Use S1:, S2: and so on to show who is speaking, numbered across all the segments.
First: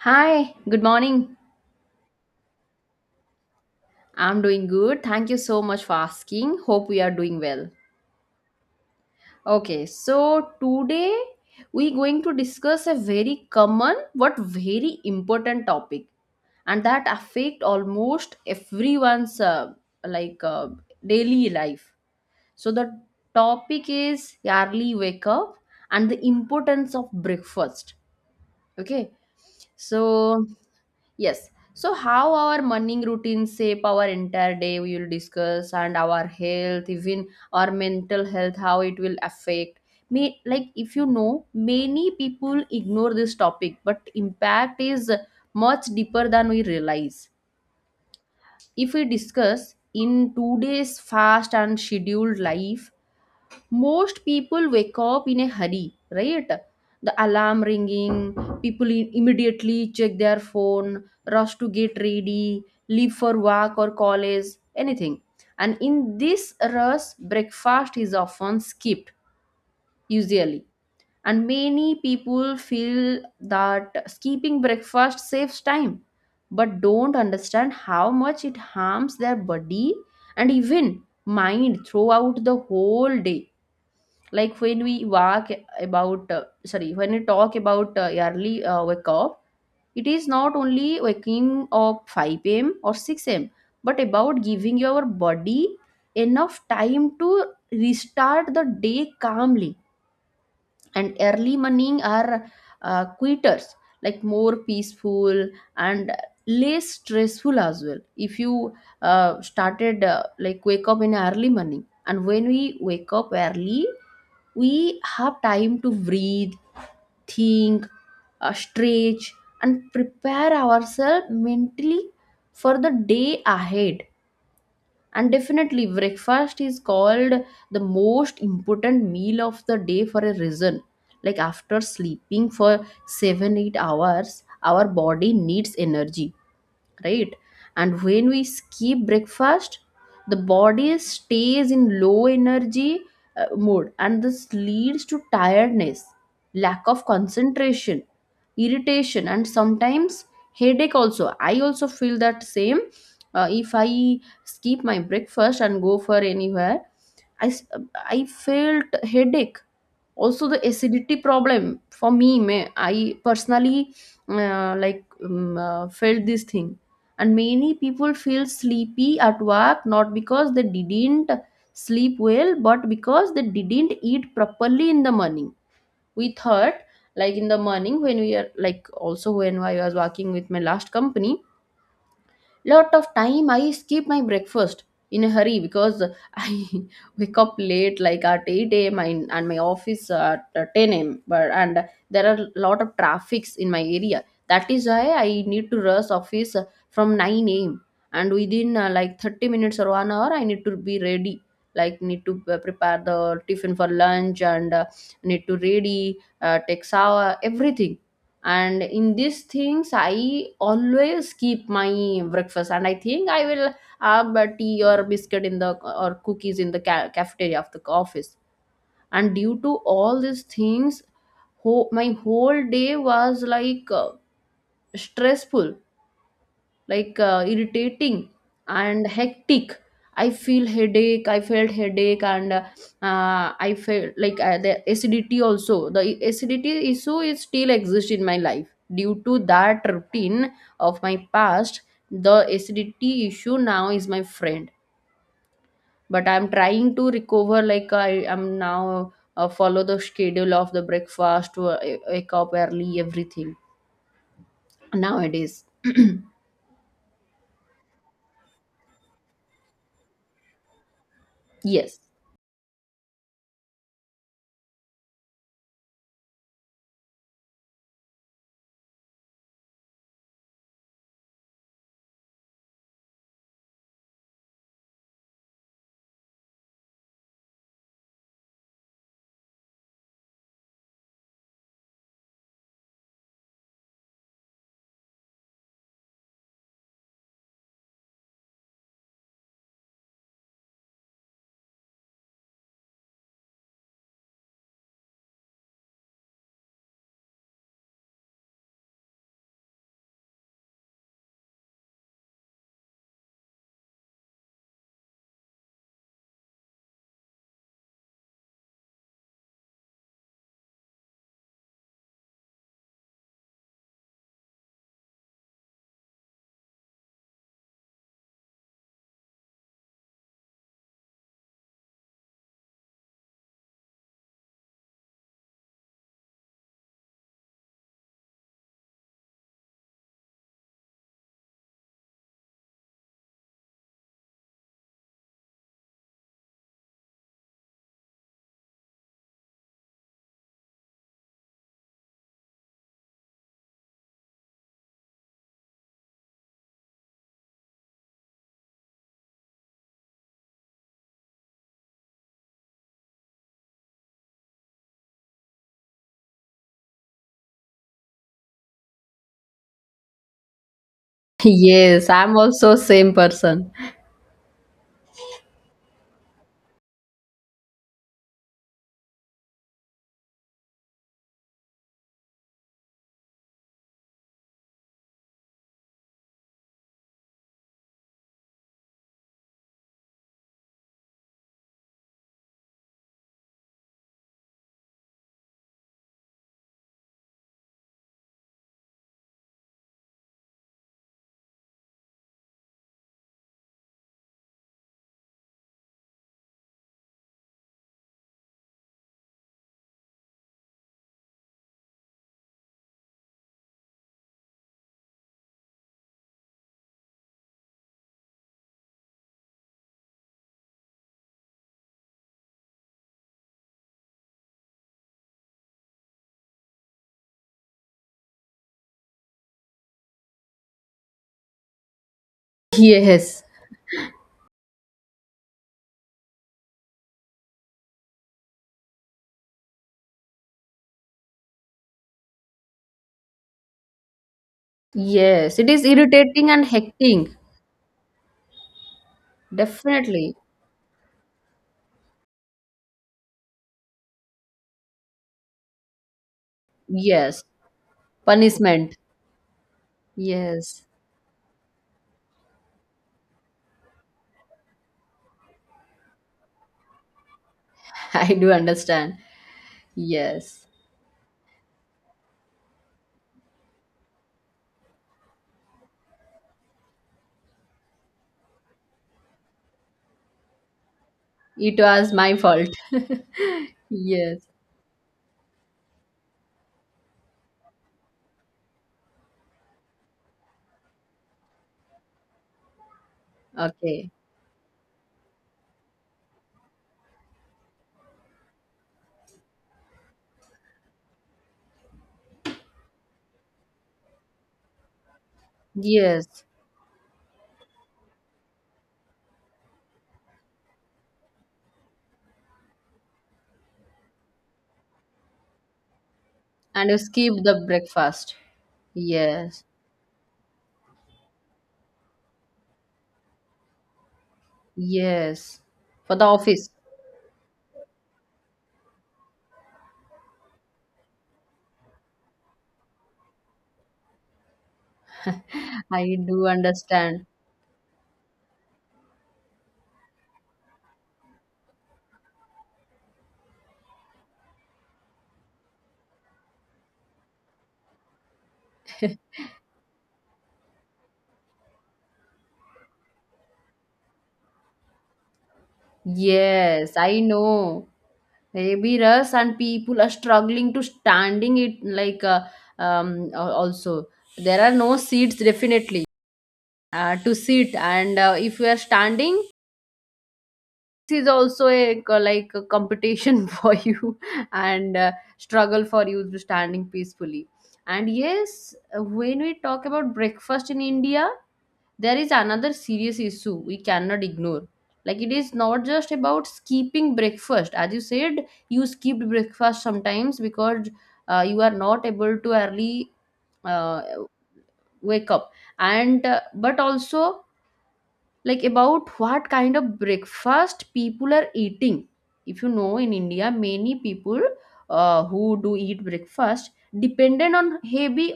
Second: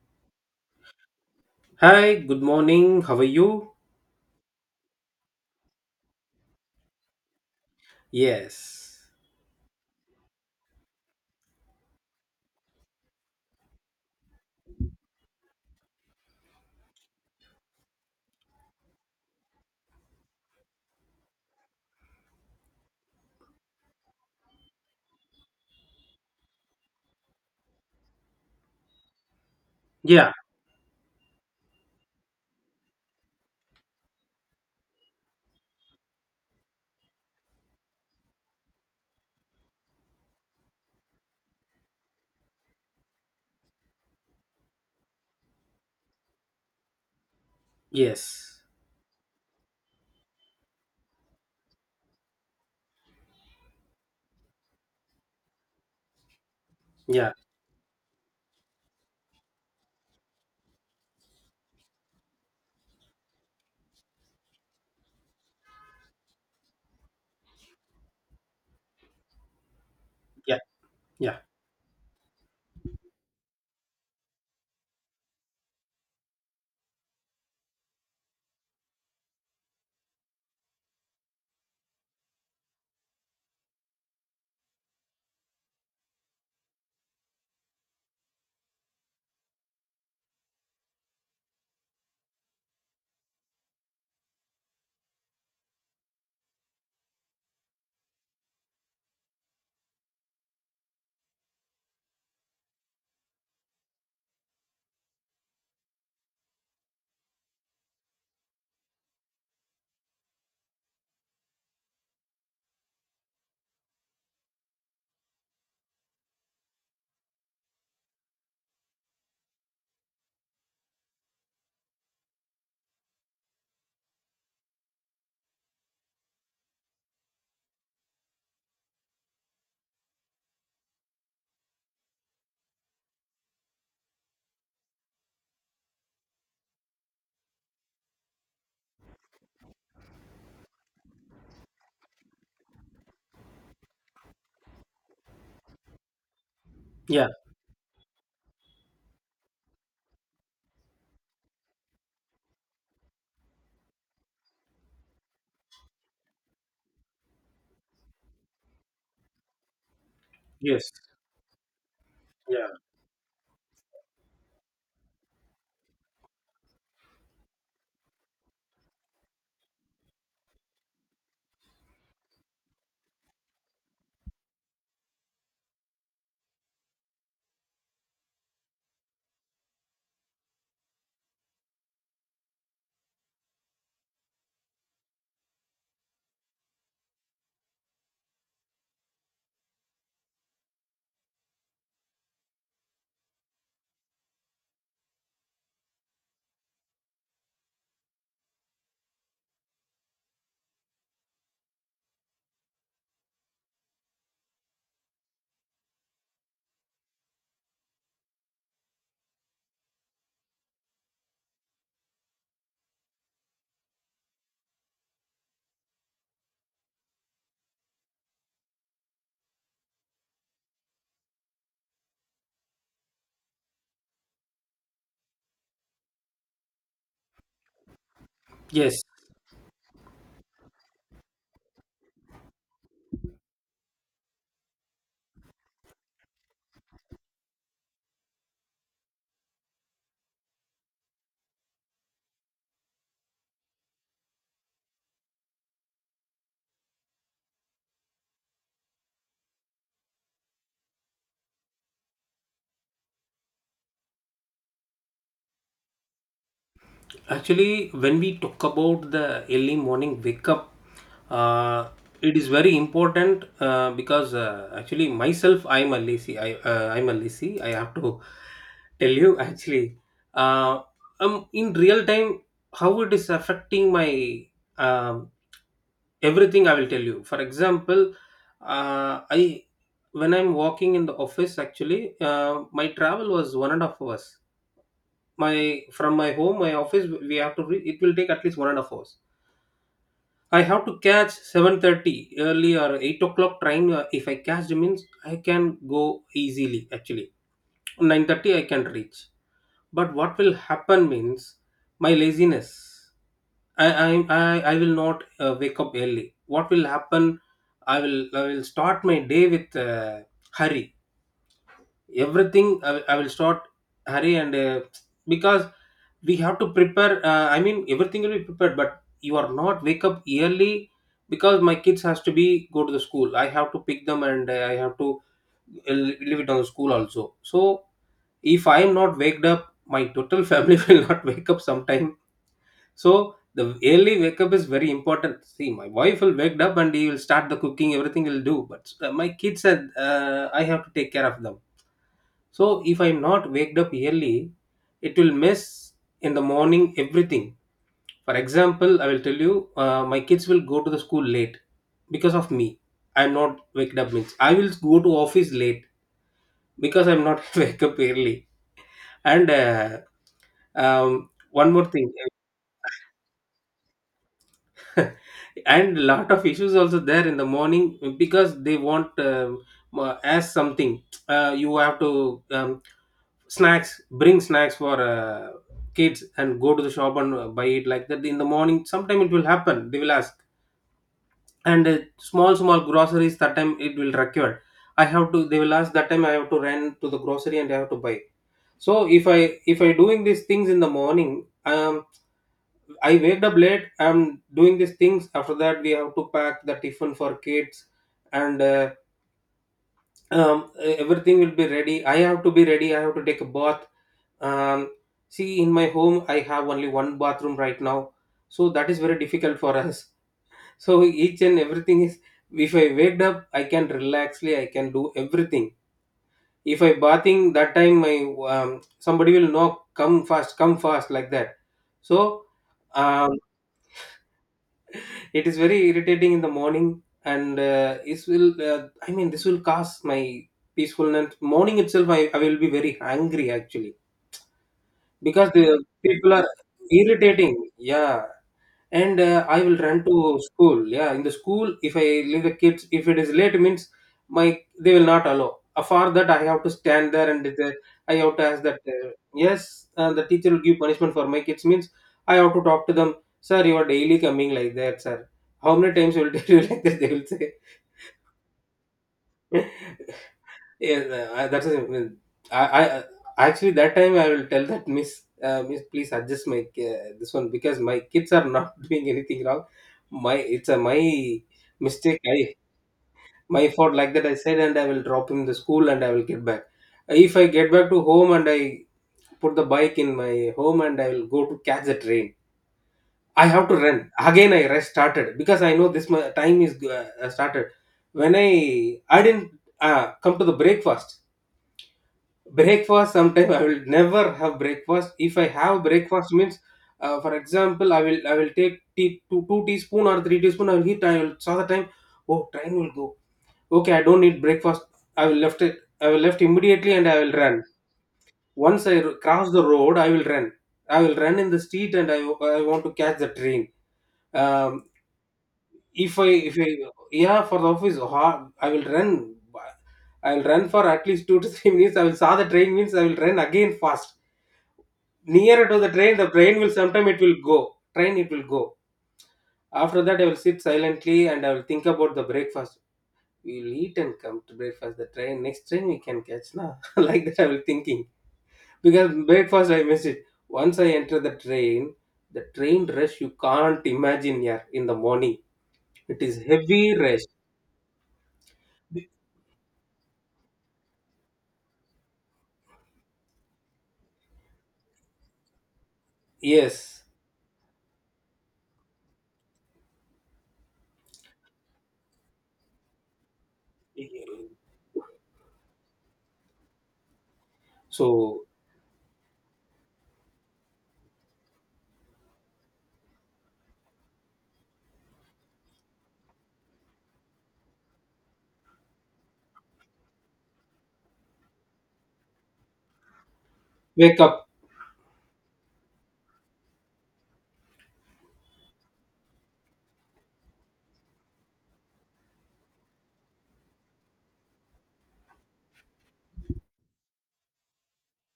S1: Hi, good morning.
S2: Hi, good morning. How are you?
S1: I'm doing good. Thank you so much for asking. Hope we are doing well.
S2: Yes.
S1: Okay, so today we're going to discuss a very common but very important topic, and that affect almost everyone's like uh, daily life. So the topic is early wake up and the importance of breakfast. Okay,
S2: Yeah.
S1: so. Yes. So, how our morning routines shape our entire day, we will discuss, and our health, even our mental health, how it will affect. May, like, if you know, many people ignore this topic, but impact is much deeper than we realize.
S2: Yes.
S1: If we discuss in today's fast and scheduled life, most people wake up in a hurry, right? The
S2: Yeah.
S1: alarm ringing, people immediately check their phone, rush to get ready, leave for work or college, anything, and in this rush breakfast is often skipped,
S2: Yeah.
S1: usually.
S2: Yeah.
S1: And many people feel that skipping breakfast saves time but don't understand how much it harms their body and even mind throughout the whole day. Like, when we walk about sorry, when we talk about early wake up, it is not only waking up 5 a.m. or 6 a.m., but about giving your body enough time to restart the day calmly. And early morning are quitters, like more peaceful and less stressful as well, if you started like wake up in early morning. And when we wake up early, we have time to breathe, think, stretch, and prepare ourselves mentally for the day ahead. And definitely, breakfast is called the most important meal of the day for a reason. Like, after sleeping for 7 8 hours, our body needs energy, right? And when we skip breakfast, the body stays in low energy mode, and this leads to tiredness, lack of
S2: Yeah.
S1: concentration, irritation, and sometimes headache. Also, I also feel that same if I skip my breakfast and go for anywhere, i s- I felt headache. Also, the
S2: Yes.
S1: acidity problem for me, may
S2: Yeah.
S1: I personally like felt this thing. And many people feel sleepy at work not because they didn't sleep well, but because they didn't eat properly in the morning, we thought. Like, in the morning when we are, like, also when I was working with my last company, lot of time I skip my breakfast in a hurry, because I wake up late like at 8 a.m. and my office at 10 a.m., but and there are lot of traffics in my area, that is why I need to rush office from 9 a.m. And within like 30 minutes or 1 hour I need to be ready, like need to prepare the tiffin for lunch, and need to ready, take shower, everything. And in these things I always keep my breakfast, and I think I will have a tea or biscuit in the or cookies in the cafeteria of the office. And due to all these things, my whole day was like stressful, like irritating
S2: Yes.
S1: and hectic. I feel headache, I felt headache, and I felt like the acidity also. The acidity issue is still exists in my life due to that routine of my past. The acidity issue now is my friend, but I'm trying to recover. Like, I am now follow the schedule of the breakfast, wake up early, everything nowadays.
S2: Actually, when we talk about the early morning wake up, uh,
S1: Yes.
S2: it is very important because actually myself, I'm a lazy. I'm a lazy. I have to tell you actually. Uh, in real time, how it is affecting my um everything I will tell you. For example, I when I'm walking in the office, actually my travel was 1.5 hours. my From my home my office we have to it will take at least 1.5 hours. I have to catch 7:30 early or 8 o'clock train. If I catch, it means I can go easily, actually 9:30 I can reach. But what will happen means my laziness. I will not wake up early. What will happen? I will start my day with hurry. Everything I will start hurry and because we have to prepare. I mean everything will be prepared, but you are not wake up early because my kids has to be go to the school. I have to pick them and I have to leave it on the school also. So if I am not waked up, my total family will not wake up sometime, so the early wake up is very important. See, my wife will wake up and he will start the cooking, everything will do. But my kids said I have to take care of them. So if I'm not waked up early, it will mess in the morning everything. For example, I will tell you, my kids will go to the school late because of me. I'm not waked up means I will go to office late because I'm not wake up early. And one more
S1: Yes,
S2: thing.
S1: I'm also same person.
S2: And lot of issues also there in the morning because they want as something, you have to snacks bring snacks for kids and go to the shop and buy it like that in the morning, sometime it will happen they will ask. And small small groceries that time it will require. I have to, they will ask that time I have to run to the grocery and I have to buy. So if i if I doing these things in the morning, um I waked up late. I'm doing these things. After that, we have to pack the tiffin for kids, and everything will be ready. I have to be ready. I have to take a bath. Um, see, in my home, I have only one bathroom right now, so that is very difficult for us. So each and everything is. If I waked up, I can relaxly. I can do everything. If I bathing that time, my somebody will knock. Come fast. Come fast like that. So. Um,
S1: Yes.
S2: It is very irritating in the morning, and this will. I mean, this will cause my peacefulness. Morning itself, I will be very angry actually because
S1: Yes, it
S2: the
S1: is
S2: people are
S1: irritating and hectic.
S2: irritating. Yeah. And I will run
S1: Definitely.
S2: to school. Yeah, in the school, if I leave the kids, if it is late, means my they will not allow. For that, I have to stand there
S1: Yes.
S2: and the, I have to ask that
S1: Punishment.
S2: yes, the teacher will give
S1: Yes.
S2: punishment for my kids. Means I have to talk to them, sir. You are daily coming like that, sir. How many times you will tell you like that? They will
S1: I do understand.
S2: say.
S1: Yes.
S2: Yeah, no, that's the I actually that time I will tell that miss, miss, please adjust my this one because my kids are not doing anything wrong. My It's a my
S1: It was
S2: mistake.
S1: my
S2: I
S1: fault.
S2: My fault like that. I
S1: Yes.
S2: said, and I will drop him the school, and I will get back. If I get back to home and I put the bike in my home, and I will go to catch the train. I have to run
S1: Okay.
S2: again. I rest started because I know this my time is started. When I didn't come to the breakfast sometime I will never have breakfast. If I have breakfast
S1: Yes.
S2: means, for example, I will take tea, 2 teaspoon or 3 teaspoon I will eat. I will saw the time, oh train will go. Okay, I don't need breakfast. I will left it. I will left
S1: And
S2: immediately
S1: you
S2: and I will
S1: skip
S2: run.
S1: the breakfast.
S2: Once cross the
S1: Yes.
S2: road I will run. I will run in the street, and I want to catch the train. um,
S1: Yes.
S2: if
S1: For the
S2: I if I
S1: office.
S2: yeah, for the office, I will run. I will run for at least 2 to 3 minutes. I will saw the train means I will run again fast. Nearer to the train,
S1: I
S2: the
S1: do
S2: train will sometime it
S1: understand.
S2: will go, train it will go. After that I will sit silently and I will think about the breakfast. We'll eat and come to breakfast, the train, next train we can catch now like that I will thinking. Because breakfast I miss it. Once I enter the train, the train rush you can't imagine. Yeah, in the morning it is heavy
S1: Yes, I
S2: rush.
S1: know. Maybe us and people are struggling to standing it, like also, there are no seats definitely
S2: Yes.
S1: to sit, and if you are standing, this is also a like a competition for you, and struggle for you to standing peacefully. And
S2: So.
S1: yes, when we talk about breakfast in India, there is another serious issue we cannot ignore. Like, it is not just about skipping breakfast. As you said, you skipped breakfast sometimes because you are not able to early uh,
S2: Wake up.
S1: wake up, and but also, like, about what kind of breakfast people are eating. If you know, in India many people who do eat breakfast dependent on heavy,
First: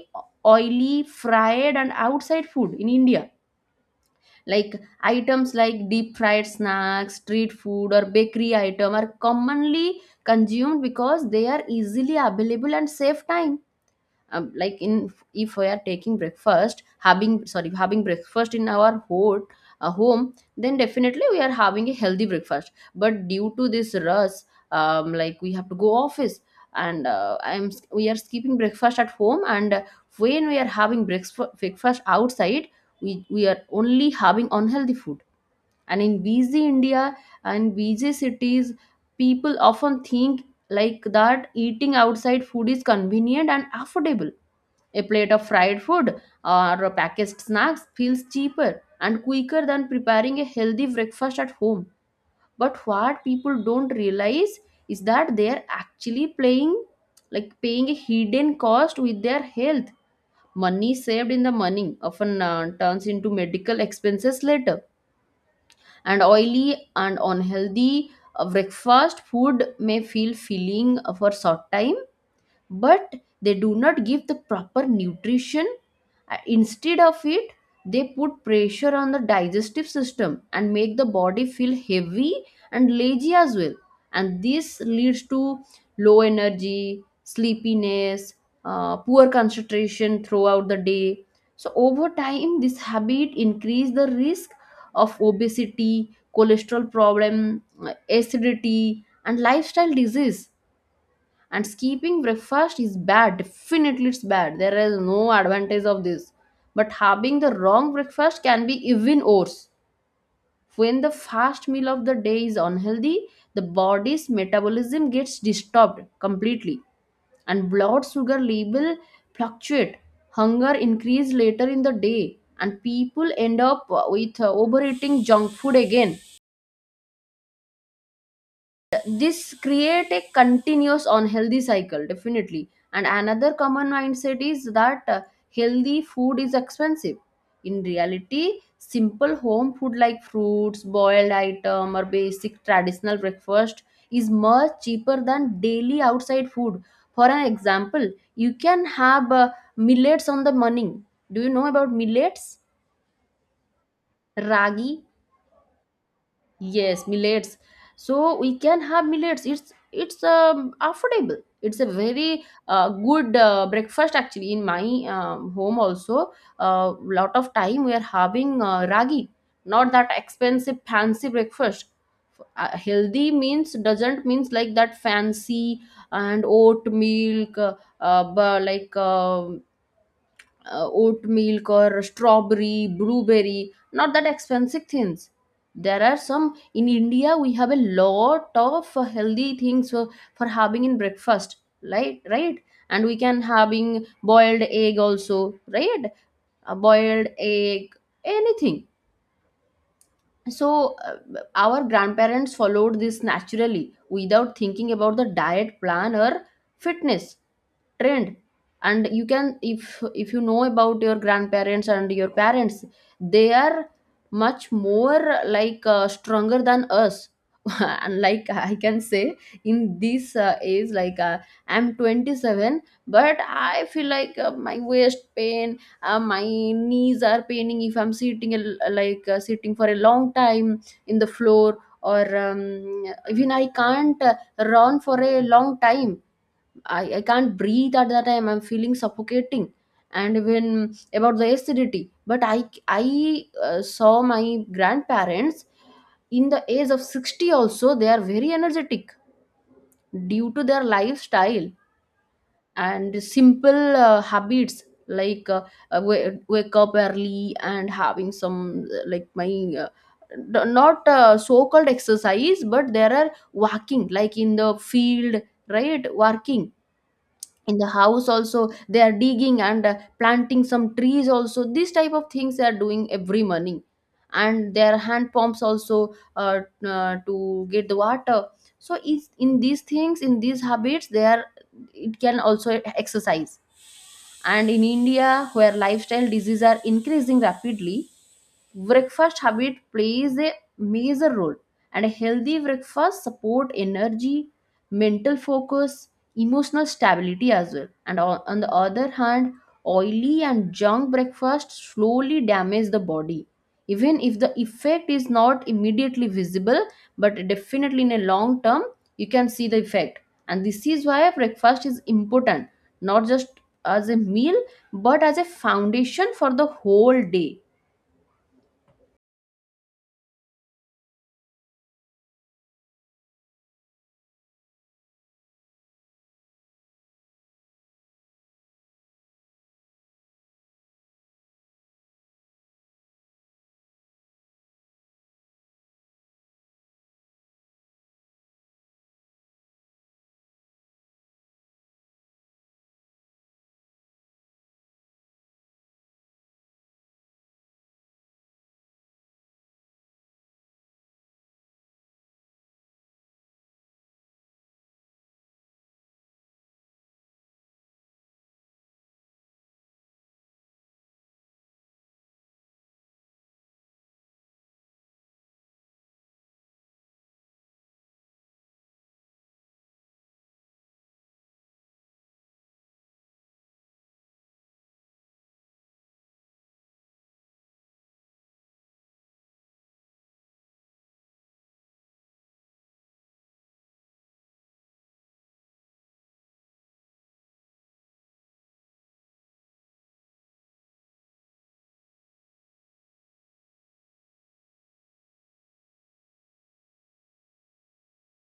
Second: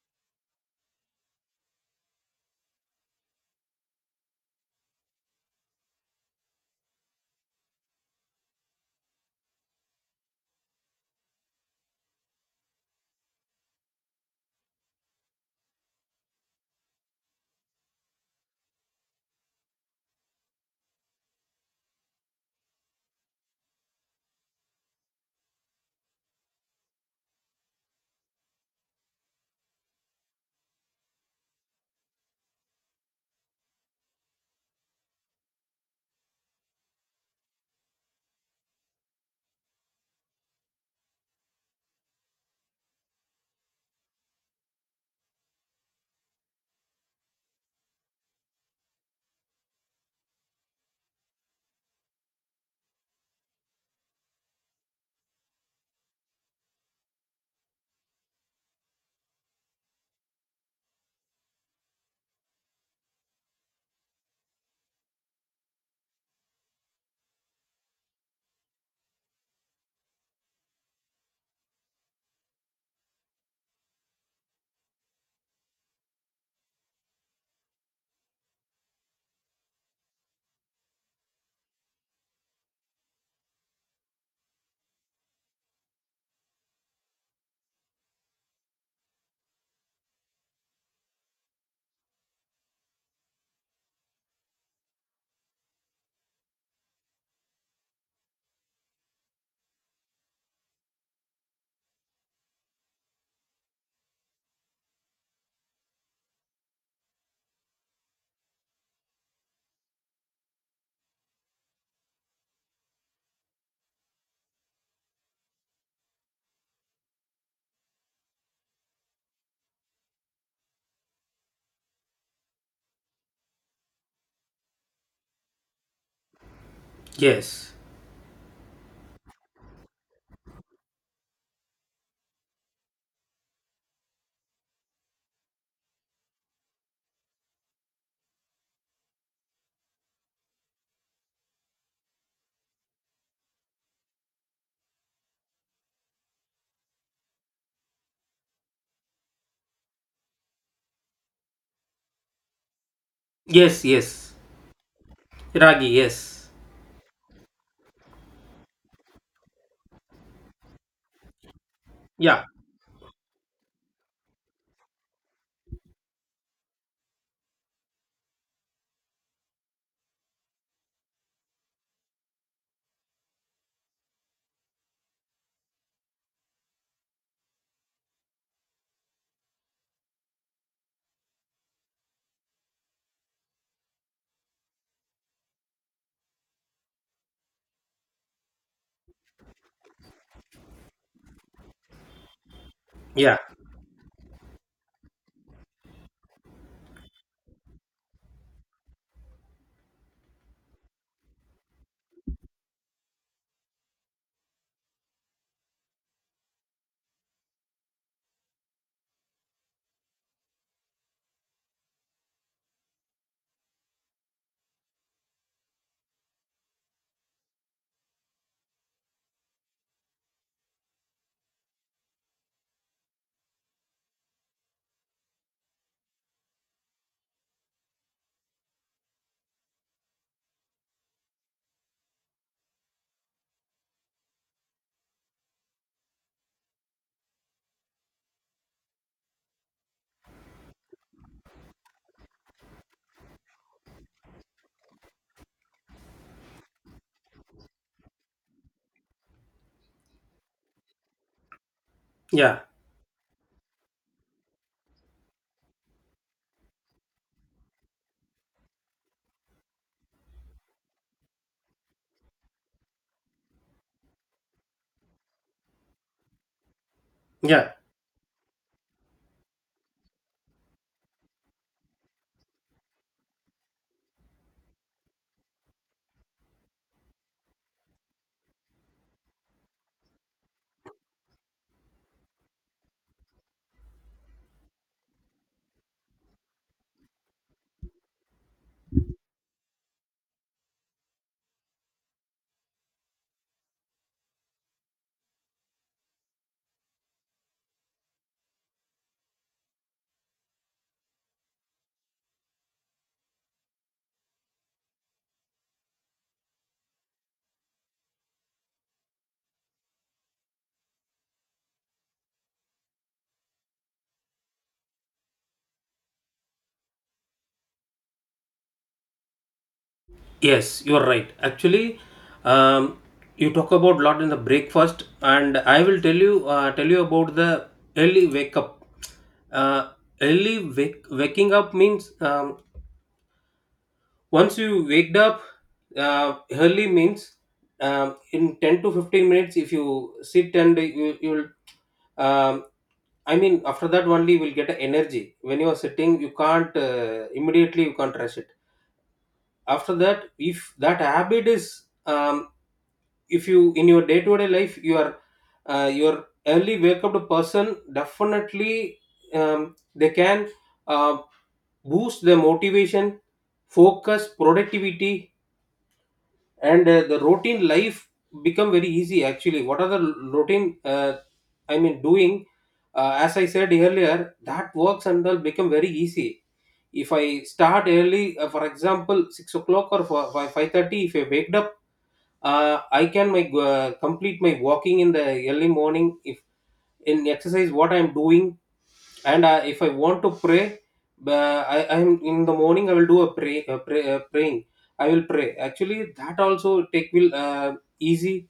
S1: oily, fried, and outside food in India. Like, items like deep fried snacks, street food, or bakery item are commonly consumed because they are easily available and save time. Like, in, if we are taking breakfast having, sorry, having breakfast in our home, then definitely we are having a healthy breakfast, but due to this rush, like we have to go office, and I'm we are skipping breakfast at home, and when we are having breakfast outside, we are only having unhealthy food. And in busy India and busy cities, people often think like that eating outside food is convenient and affordable. A plate of fried food or packaged snacks feels cheaper and quicker than preparing a healthy breakfast at home. But what people don't realize is that they are actually playing like paying a hidden cost with their health. Money saved in the morning often turns into medical expenses later. And oily and unhealthy breakfast food may feel filling for short time, but they do not give the proper nutrition. Instead of it, they put pressure on the digestive system and make the body feel heavy and lazy as well, and this leads to low energy, sleepiness, poor concentration throughout the day. So over time, this habit increase the risk of obesity, cholesterol problem, acidity, and lifestyle disease. And skipping breakfast is bad, definitely it's bad. There is no advantage of this, but having the wrong breakfast can be even worse. When the first meal of the day is unhealthy, the body's metabolism gets disturbed completely, and blood sugar level fluctuate, hunger increase later in the day, and people end up with overeating junk food again.
S2: Yes.
S1: This create a continuous unhealthy cycle, definitely. And another common mindset is that healthy food is expensive. In reality, simple home food like fruits, boiled item, or basic traditional breakfast is much cheaper than daily outside food. For an example, you can have millets on the morning. Do you know about millets?
S2: Yes. Yes.
S1: Ragi.
S2: Ragi. Yes.
S1: Yes, millets. So we can have millets. It's affordable. It's a
S2: Yeah.
S1: very good breakfast actually. In my home also, a lot of time we are having ragi. Not that expensive fancy breakfast. Healthy means doesn't means like that fancy, and oat milk, like oat milk or strawberry, blueberry, not that expensive things. There are some, in India we have a lot of healthy things for, having in breakfast, right? Right? And we
S2: Yeah.
S1: can having boiled egg also, right? A boiled egg, anything. So our grandparents followed this naturally without thinking about the diet plan or fitness trend. And you can, if you know about your grandparents and your parents, they are much more like stronger than us. And like I can say, in this age, like, I'm 27, but I feel like my waist pain, my knees are paining if I'm sitting like sitting for a long time in the floor, or even I can't run for a long time. I can't breathe at that time. I'm feeling suffocating, and even about the acidity. But I saw my grandparents in the age of 60 also they are very energetic due to their lifestyle
S2: Yeah.
S1: and simple habits, like wake up early and having some like my uh, not so called exercise, but there are walking, like in the field, right? Walking
S2: Yeah.
S1: in the house also, they are digging and planting some trees also. This type of things they are doing every morning, and their hand pumps also to get the water. So is in these things, in these habits, they are, it can also exercise. And in India, where lifestyle diseases are increasing rapidly, breakfast habit plays a major role. And a healthy breakfast support energy, mental focus, emotional stability as well. And on the other hand, oily and junk breakfast slowly damage the body, even if the effect is not immediately visible, but definitely in a long term you can see the effect. And this is why breakfast is important, not just as a meal, but as a foundation for the whole day.
S2: Yes, you are right. Actually, um, you talk about lot in the breakfast, and I will tell you about the early wake up. Uh, Early waking up means, once you waked up early means, in 10 to 15 minutes. If you sit and you will I mean after that only you will get a energy. When you are sitting, you can't immediately you can't rush it. After that, if that habit is, if you in your day to day life you are your early wake up person, definitely they can uh, boost their motivation, focus, productivity. And the routine life become very easy actually. What are the routine I mean doing, as I said earlier, that works and will become very easy. If I start early, for example 6 o'clock or 5 if I waked up, I can make complete my walking in the early morning, if in exercise what I'm doing. And if I want to pray, I I'm in the morning I will do a praying. I will pray actually that also take will easy,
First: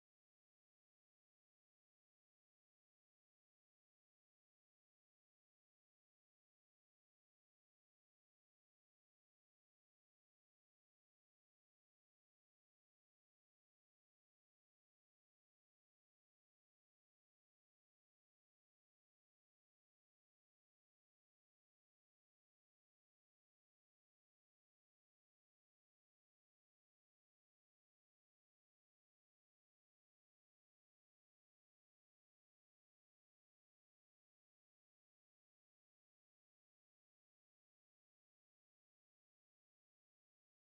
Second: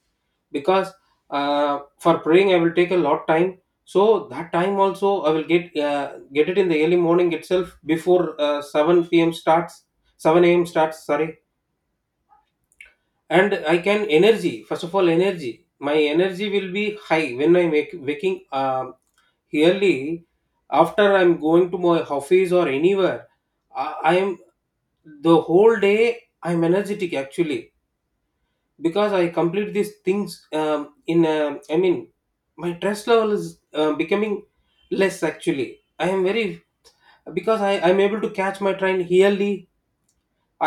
S2: because for praying I will take a lot time. So that time also I will get it in the early morning itself before 7 p.m starts. 7 a.m starts, sorry. And I can energy first of all energy my energy will be high when I'm waking early. After I'm going to my office or anywhere, I am the whole day I'm energetic actually because I complete these things. um, in I mean my stress level is becoming less actually. I am very because I'm able to catch my train early.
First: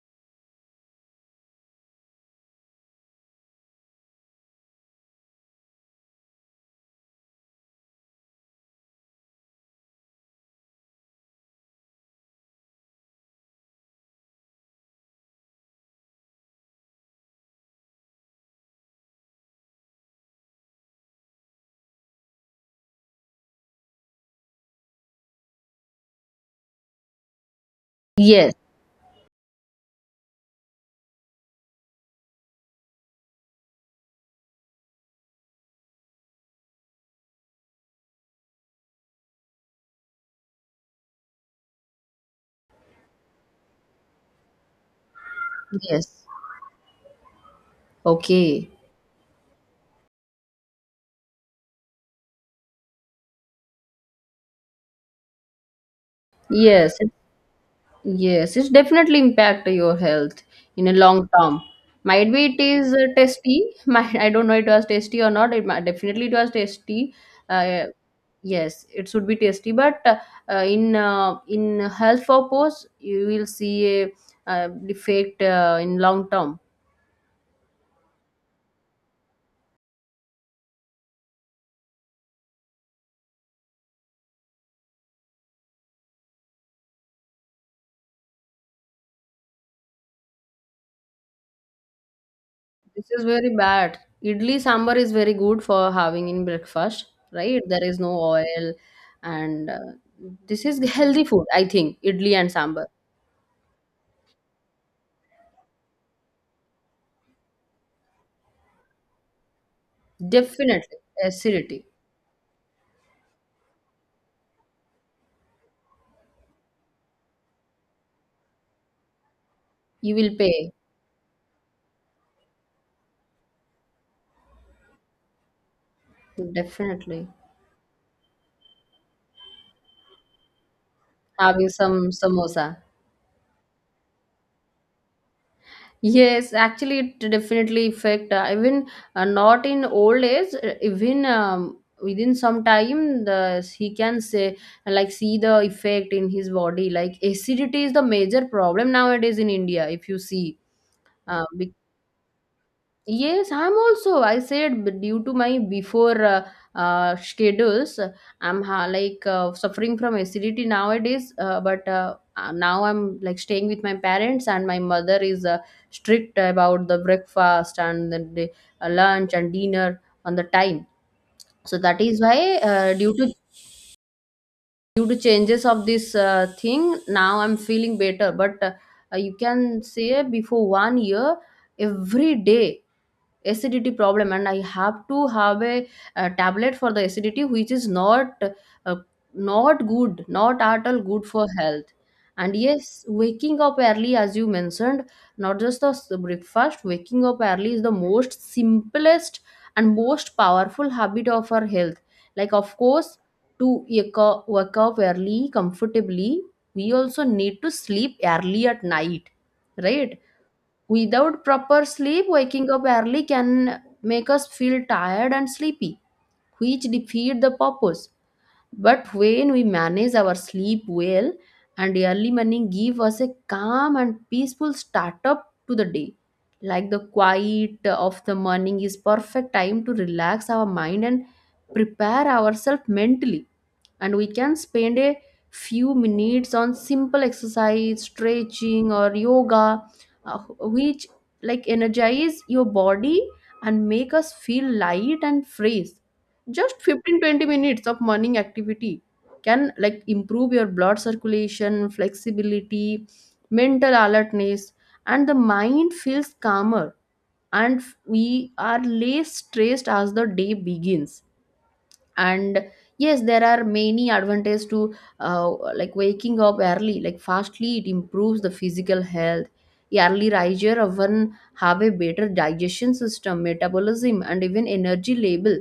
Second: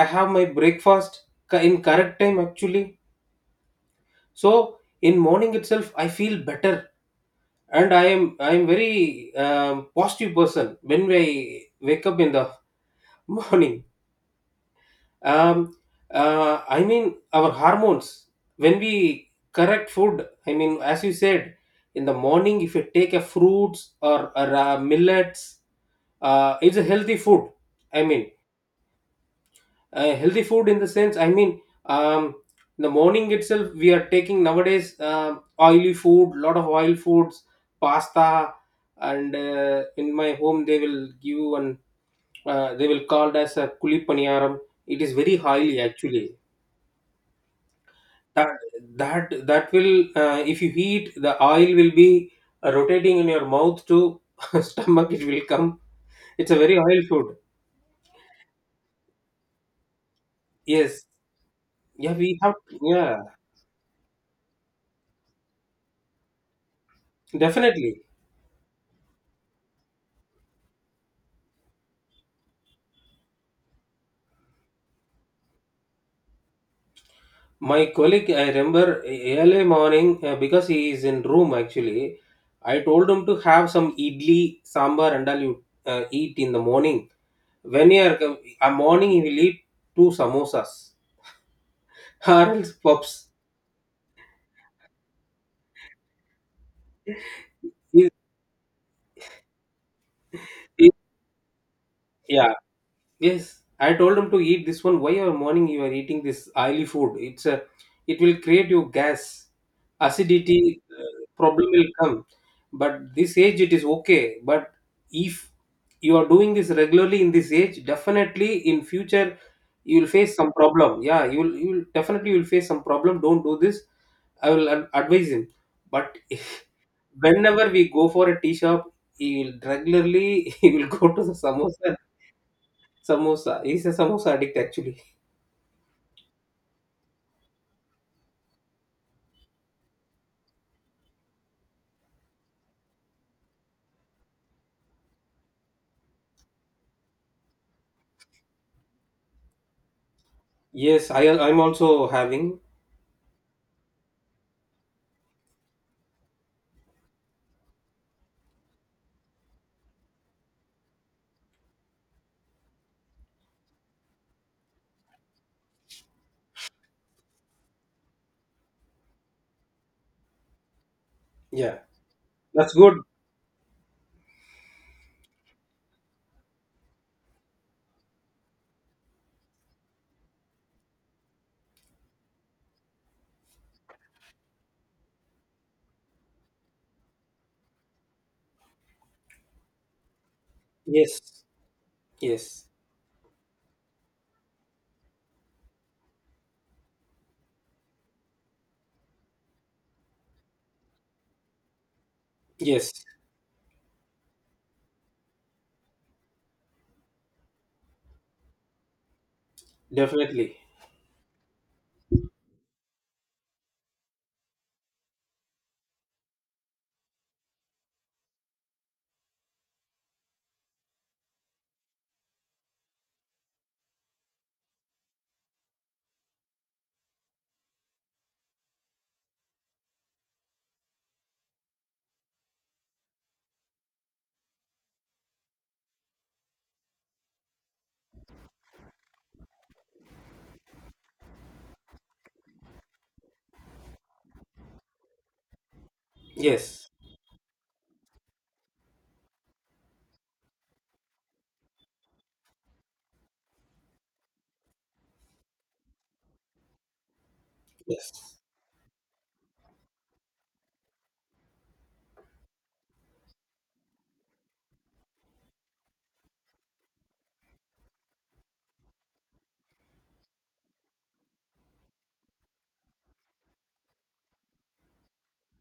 S2: I have my breakfast in correct time actually. So in morning itself I feel better. And I am very positive person when I wake up in the morning. um, I mean our hormones, when we correct food, I mean as you said in the morning if you take a fruits or millets. It's a healthy food. I mean
S1: Yes.
S2: healthy food in the sense I mean, um, the morning itself we are taking nowadays oily food, lot of oil foods, pasta. And in my home they will give. And they will called as a kulipaniyaram. It is very highly actually.
S1: Yes.
S2: that
S1: Okay.
S2: that that will if you eat the oil will be rotating in your mouth to stomach it will come. It's a very
S1: Yes.
S2: oil food.
S1: Yes. It's definitely impact your health in a
S2: Yes.
S1: long term.
S2: Yeah
S1: Might
S2: we
S1: be
S2: have.
S1: it is
S2: Yeah.
S1: tasty. Might I don't know it was tasty or not. It might, definitely it was tasty. Uh,
S2: Definitely.
S1: yes, it should be tasty. But in health purpose, you will see a defect in long term.
S2: My colleague, I remember early morning because he is in room actually. I told him to have some idli, sambar, and all you eat in the morning. When you are a morning, he will eat two samosas or else
S1: This is
S2: pups.
S1: very bad. Idli sambar is very good for having in breakfast, right? There is
S2: He-
S1: no oil, and this is
S2: he-
S1: healthy food, I think. Idli and
S2: Yeah,
S1: sambar.
S2: yes, I told him to eat this one. Why are morning you are eating this oily food? It's a, it will create you gas, acidity
S1: Definitely.
S2: problem
S1: Acidity.
S2: will come. But this age it is okay. But if you are doing this regularly in this age, definitely in future you will
S1: You
S2: face
S1: will
S2: some
S1: pay.
S2: problem. Yeah, you will definitely you will face some problem. Don't do this. I will advise him. But
S1: Definitely.
S2: whenever we go for a tea shop, he will regularly he will go to the
S1: Having
S2: samosa.
S1: some samosa.
S2: Samosa. He's a samosa addict actually.
S1: Yes, actually, it definitely affect even not in old age. Even within some time, the he can say like see the effect in his body. Like acidity is the major problem nowadays in India. If you see,
S2: Yes, I
S1: uh,
S2: I'm also having.
S1: yes, I'm also. I said due to my before schedules, I'm like suffering from acidity nowadays. But now I'm like staying with my parents, and my mother is strict about the breakfast and the day, lunch and dinner on the time. So
S2: Yeah.
S1: that is why
S2: That's good.
S1: due to changes of this thing, now I'm feeling better. But you can say before one year, every day acidity problem and I have to have a tablet for the acidity, which is not uh, not good, not at all good
S2: Yes.
S1: for health. And
S2: Yes.
S1: yes, waking up early, as you mentioned, not just the breakfast, waking up early is the most simplest and most powerful habit of our health. Like, of
S2: Yes.
S1: course, to wake up early comfortably, we also need to sleep early at night, right?
S2: Definitely.
S1: Without proper sleep, waking up early can make us feel tired and sleepy, which defeat the purpose. But when we manage our sleep well, and early morning give us a calm and peaceful start up to the day. Like the quiet of the morning is perfect time to relax our mind and prepare ourselves mentally, and we can spend a few minutes on simple exercise, stretching, or yoga, uh, which like energize your body and make us feel light and fresh. Just
S2: Yes.
S1: 15-20 minutes of morning activity can like improve your blood circulation, flexibility, mental alertness, and the mind feels calmer and
S2: Yes.
S1: we are less stressed as the day begins. And yes, there are many advantages to uh, like waking up early. Like, fastly, it improves the physical health. Early riser often have a better digestion system, metabolism, and even energy level.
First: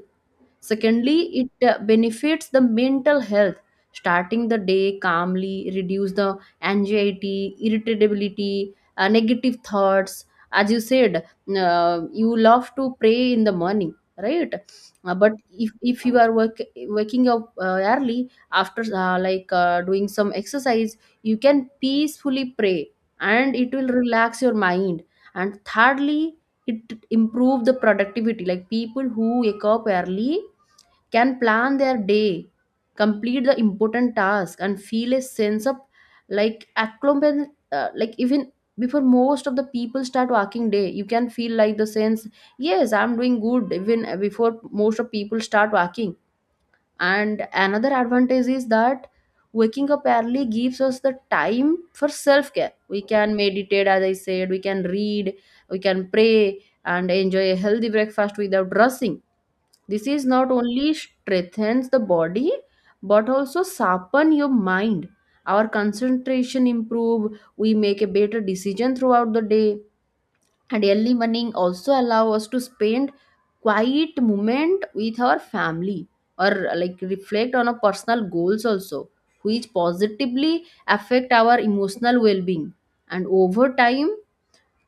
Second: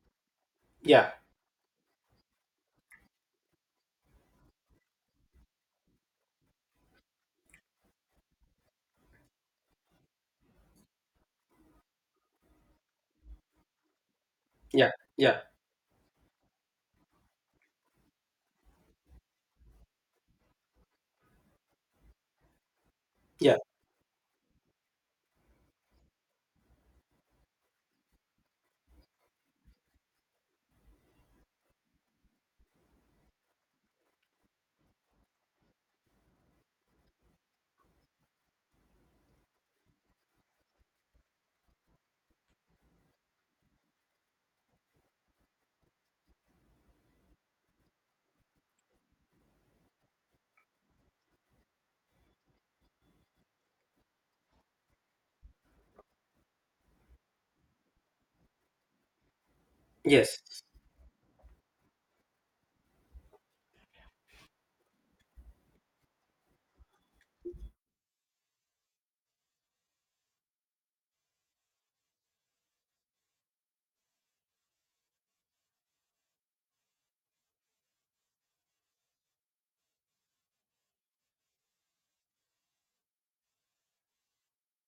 S2: Yeah.
S1: Secondly, it benefits the mental health. Starting the day calmly reduce the anxiety, irritability, negative thoughts. As you said, you love to pray in the morning, right?
S2: Yeah.
S1: But
S2: Yeah.
S1: if you are work, waking up early after like doing some exercise, you can peacefully pray and
S2: Yeah.
S1: it will relax your mind. And thirdly, it improve the productivity. Like, people who wake up early can plan their day, complete the important task, and feel a sense of like accomplishment. Like, even before most of the people start working day, you can feel like the sense, yes, I'm doing good even before most of people start working. And another advantage is that waking up early gives us the time for self care. We can meditate, as I said, we can read, we can pray, and enjoy a healthy breakfast without rushing. This is
S2: Yes.
S1: not only strengthens the body but also sharpen your mind. Our concentration improve, we make a better decision throughout the day. And early morning also allow us to spend quiet moment with our family or like reflect on our personal goals also, which positively affect our emotional well-being. And over time,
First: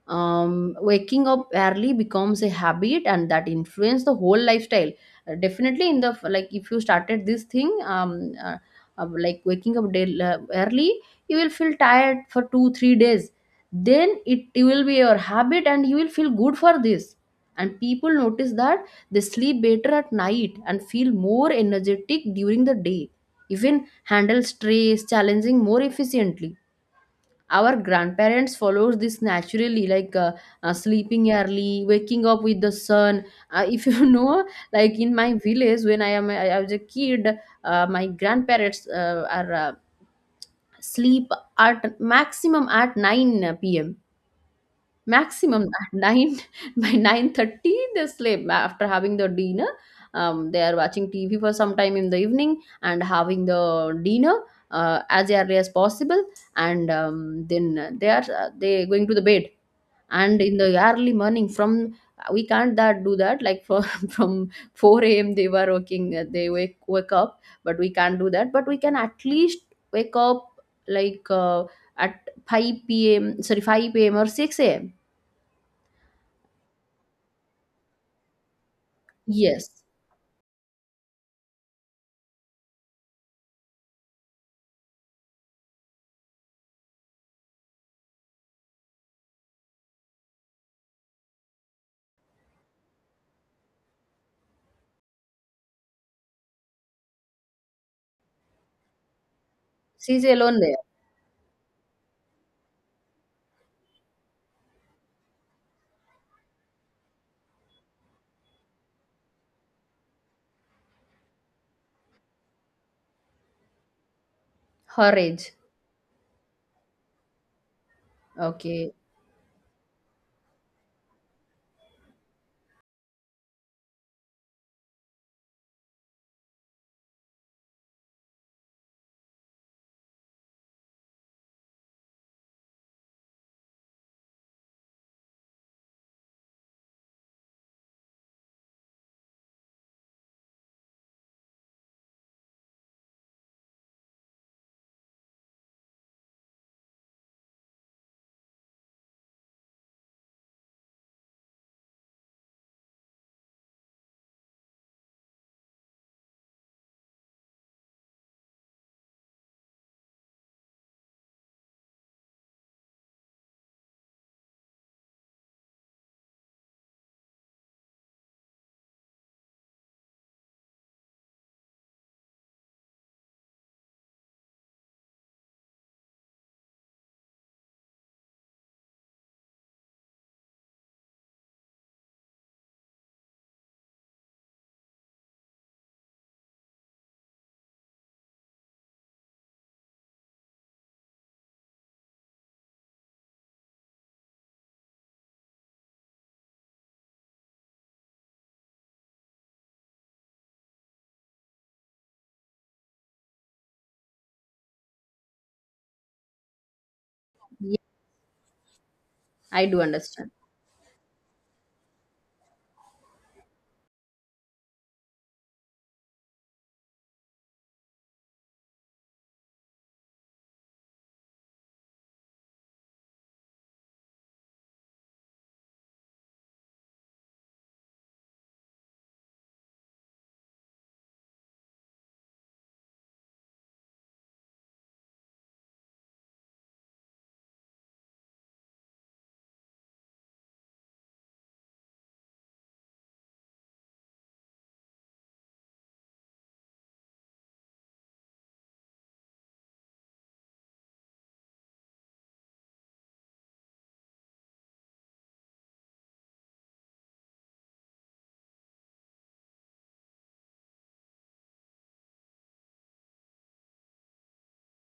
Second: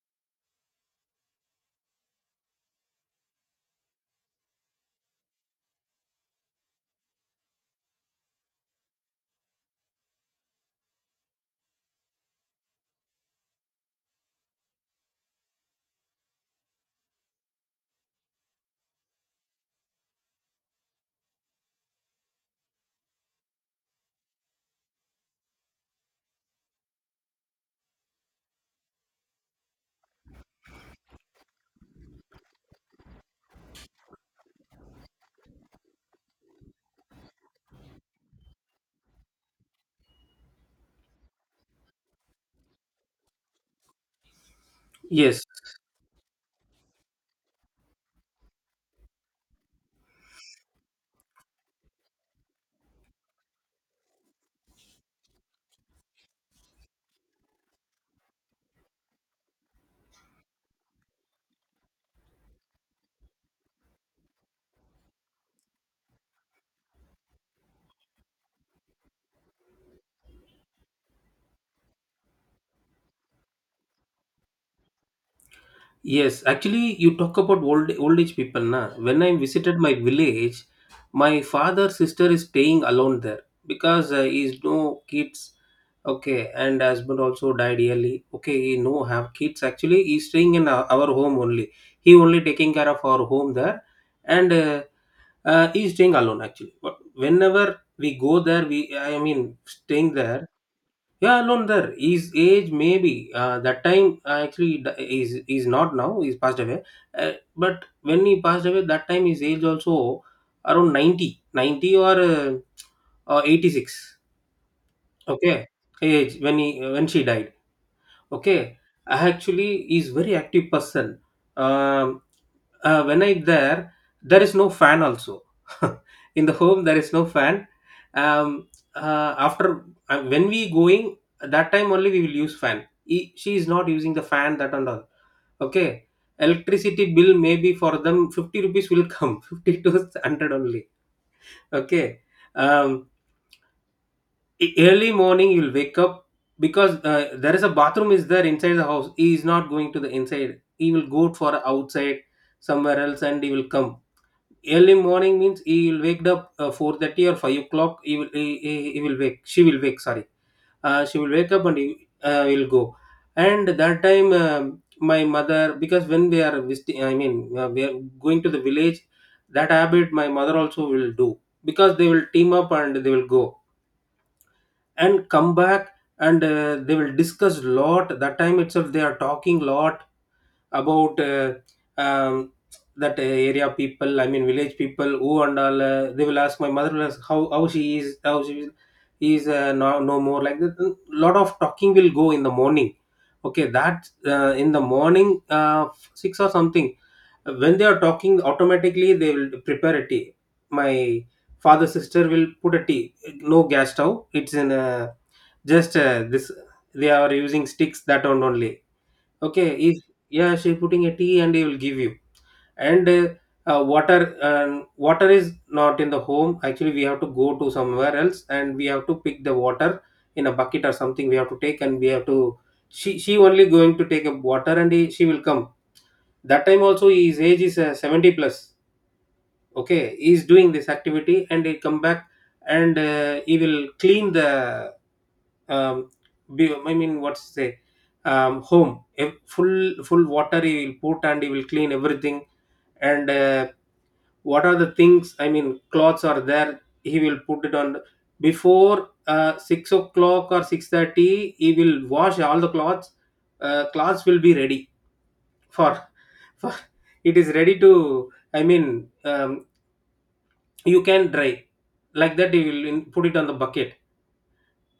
S1: waking up early becomes a habit and that influence the whole lifestyle. Definitely, in the like if you started this thing uh, like waking up day, early, you will feel tired for 2-3 days, then it will be your habit and you will feel good for this. And people notice that they sleep better at night and feel more energetic during the day, even handle stress challenging more efficiently. Our grandparents follows this naturally, like sleeping early, waking up with the sun. If you know, like in my village when I was a kid, my grandparents are sleep at maximum at 9 p.m.
S2: Yes.
S1: Maximum at 9, by 9:30 they sleep after having the dinner. They are watching TV for some time in the evening and having the dinner as early as possible, and then they are they going to the bed. And in the early morning, from we can't that do that like from 4 a.m. they were working. They wake up, but we can't do that. But we can at least wake up like at 5 p.m. Sorry, 5 p.m. or 6 a.m.
S2: Yes, actually, you talk about old age people, na. When I visited
S1: Yes,
S2: my village, my father's sister is staying alone there because he's no kids. Okay, and husband also died early. Okay, he no have kids. Actually, he's staying in our home only. He only taking care of our home there, and he's staying alone actually. But whenever we go there, we, I mean, staying
S1: she's
S2: there,
S1: alone there.
S2: yeah, alone there. His age, maybe that time actually is not now. He's passed away. But when he passed away, that time his age also around 90, 90 or 86.
S1: Her age.
S2: Okay, age when she died. Okay,
S1: Okay.
S2: actually, he's very active person. Um when I there is no fan also. In the home there is no fan. um, After when we going, that time only we will use fan. She is not using the fan that and all. Okay, electricity bill maybe for them 50 rupees will come, 50 to 100 only. Okay. um, Early morning you will wake up because there is a bathroom is there inside the house, he is not going to the inside, he will go for outside somewhere else and he will come. Early morning means he will wake up 4:30 or 5 o'clock. He will wake She will wake, sorry. She will wake up and he will go. And that time my mother, because when we are visiting, I mean, we are going to the village, that habit my mother also will do because they will team up and they will go and come back. And they will discuss lot, that time itself they are talking lot about um, that area people, I mean village people, who and all they will ask, my mother will ask how she is, how she is, no, no more like that. A lot of talking will go in the morning. Okay, that in the morning, 6 or something. When they are talking automatically, they will prepare a tea. My father sister will put a tea. No gas stove, it's in a just this, they are using
S1: Ye-
S2: sticks that one only.
S1: I
S2: Okay.
S1: do
S2: If,
S1: understand.
S2: yeah, she putting a tea and he will give you. And water. Water is not in the home actually, we have to go to somewhere else and we have to pick the water in a bucket or something, we have to take and we have to. She only going to take a water and she will come. That time also his age is 70 plus. Okay, he is doing this activity and he come back. And he will clean the um, I mean, what's say, home. Ev- full full water he will put and he will clean everything. And what are the things, I mean, clothes are there, he will put it on before 6 o'clock or 6:30 he will wash all the clothes. Cloths will be ready for, for it is ready to, I mean, um, you can dry, like that you will put it on the bucket.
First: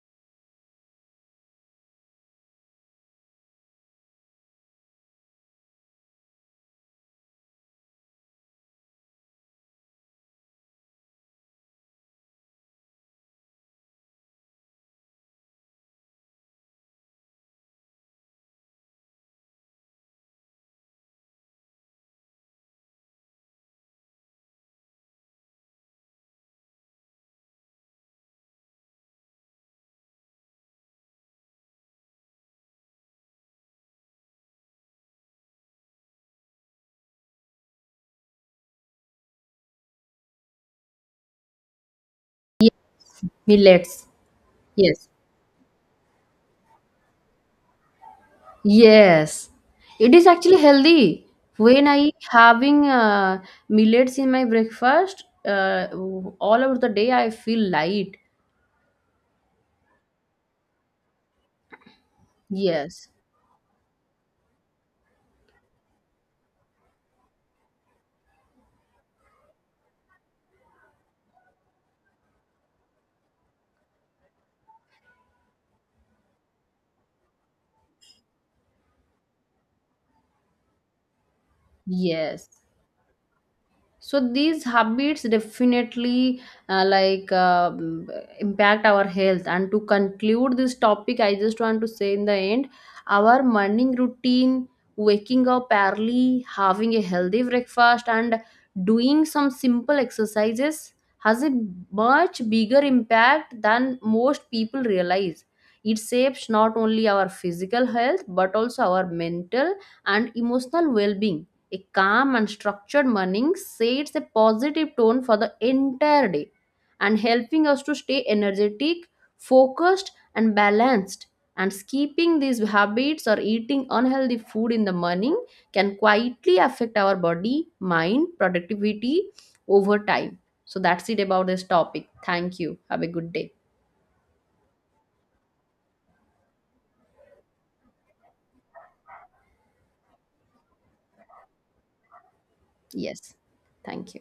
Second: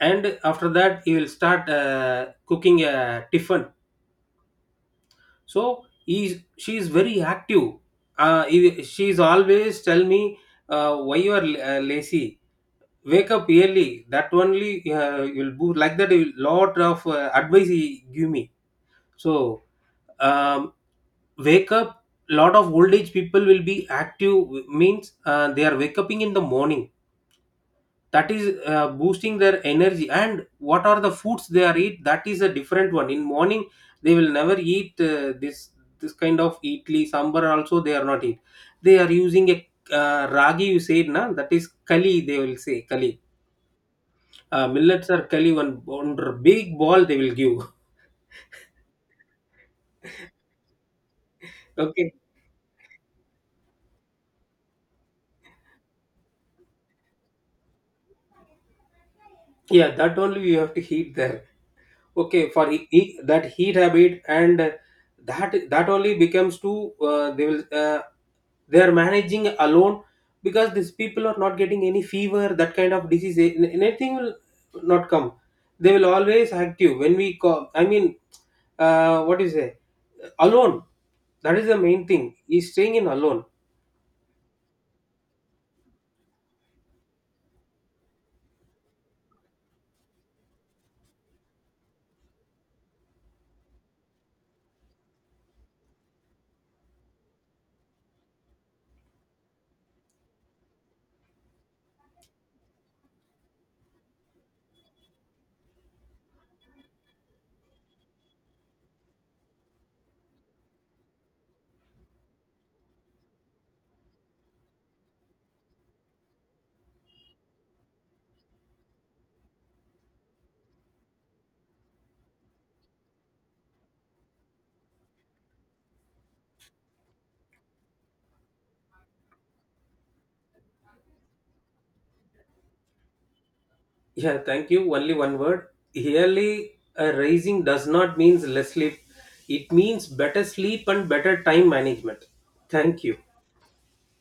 S2: And after that you will start cooking a tiffin. So she is very active. She is always tell me, why you are lazy. Wake up early, that only you'll do like that. A lot of advice he give me. So um, wake up, lot of old age people will be active, means they are wake up in the morning, that is boosting their energy. And what are the foods they are eat, that is a different one in morning. They will never eat this kind of idli sambar also they are not eat. They are using a ragi, you said na, that is kali, they will say kali.
S1: Millets. Yes.
S2: Millets are kali one, big ball they will give.
S1: Yes. It is actually healthy. When
S2: Okay.
S1: I having millets in my breakfast, all over the day I feel light.
S2: Yeah, that only you have to heat there. Okay, for
S1: Yes.
S2: that heat habit and that only becomes to they will they are managing alone because these people are not getting any fever, that kind of disease, anything will not come. They will always active when we call, I mean what do you say, alone. That is the main thing,
S1: Yes.
S2: he's staying in alone.
S1: So these habits definitely like impact our health. And to conclude this topic, I just want to say in the end, our morning routine, waking up early, having a healthy breakfast, and doing some simple exercises, has a much bigger impact than most people realize. It shapes not only our physical health but also our mental and emotional well-being. A calm and structured morning sets a positive tone for the entire day, and helping us to stay energetic, focused, and balanced. And skipping these habits or eating unhealthy food in the morning can quietly affect our body, mind, productivity over time. So that's it about this topic. Thank you. Have a good day.
S2: Yeah, thank you. Only one word. Yearly a raising does not means less sleep. It means better sleep and better time management. Thank you.
S1: Yes. Thank you.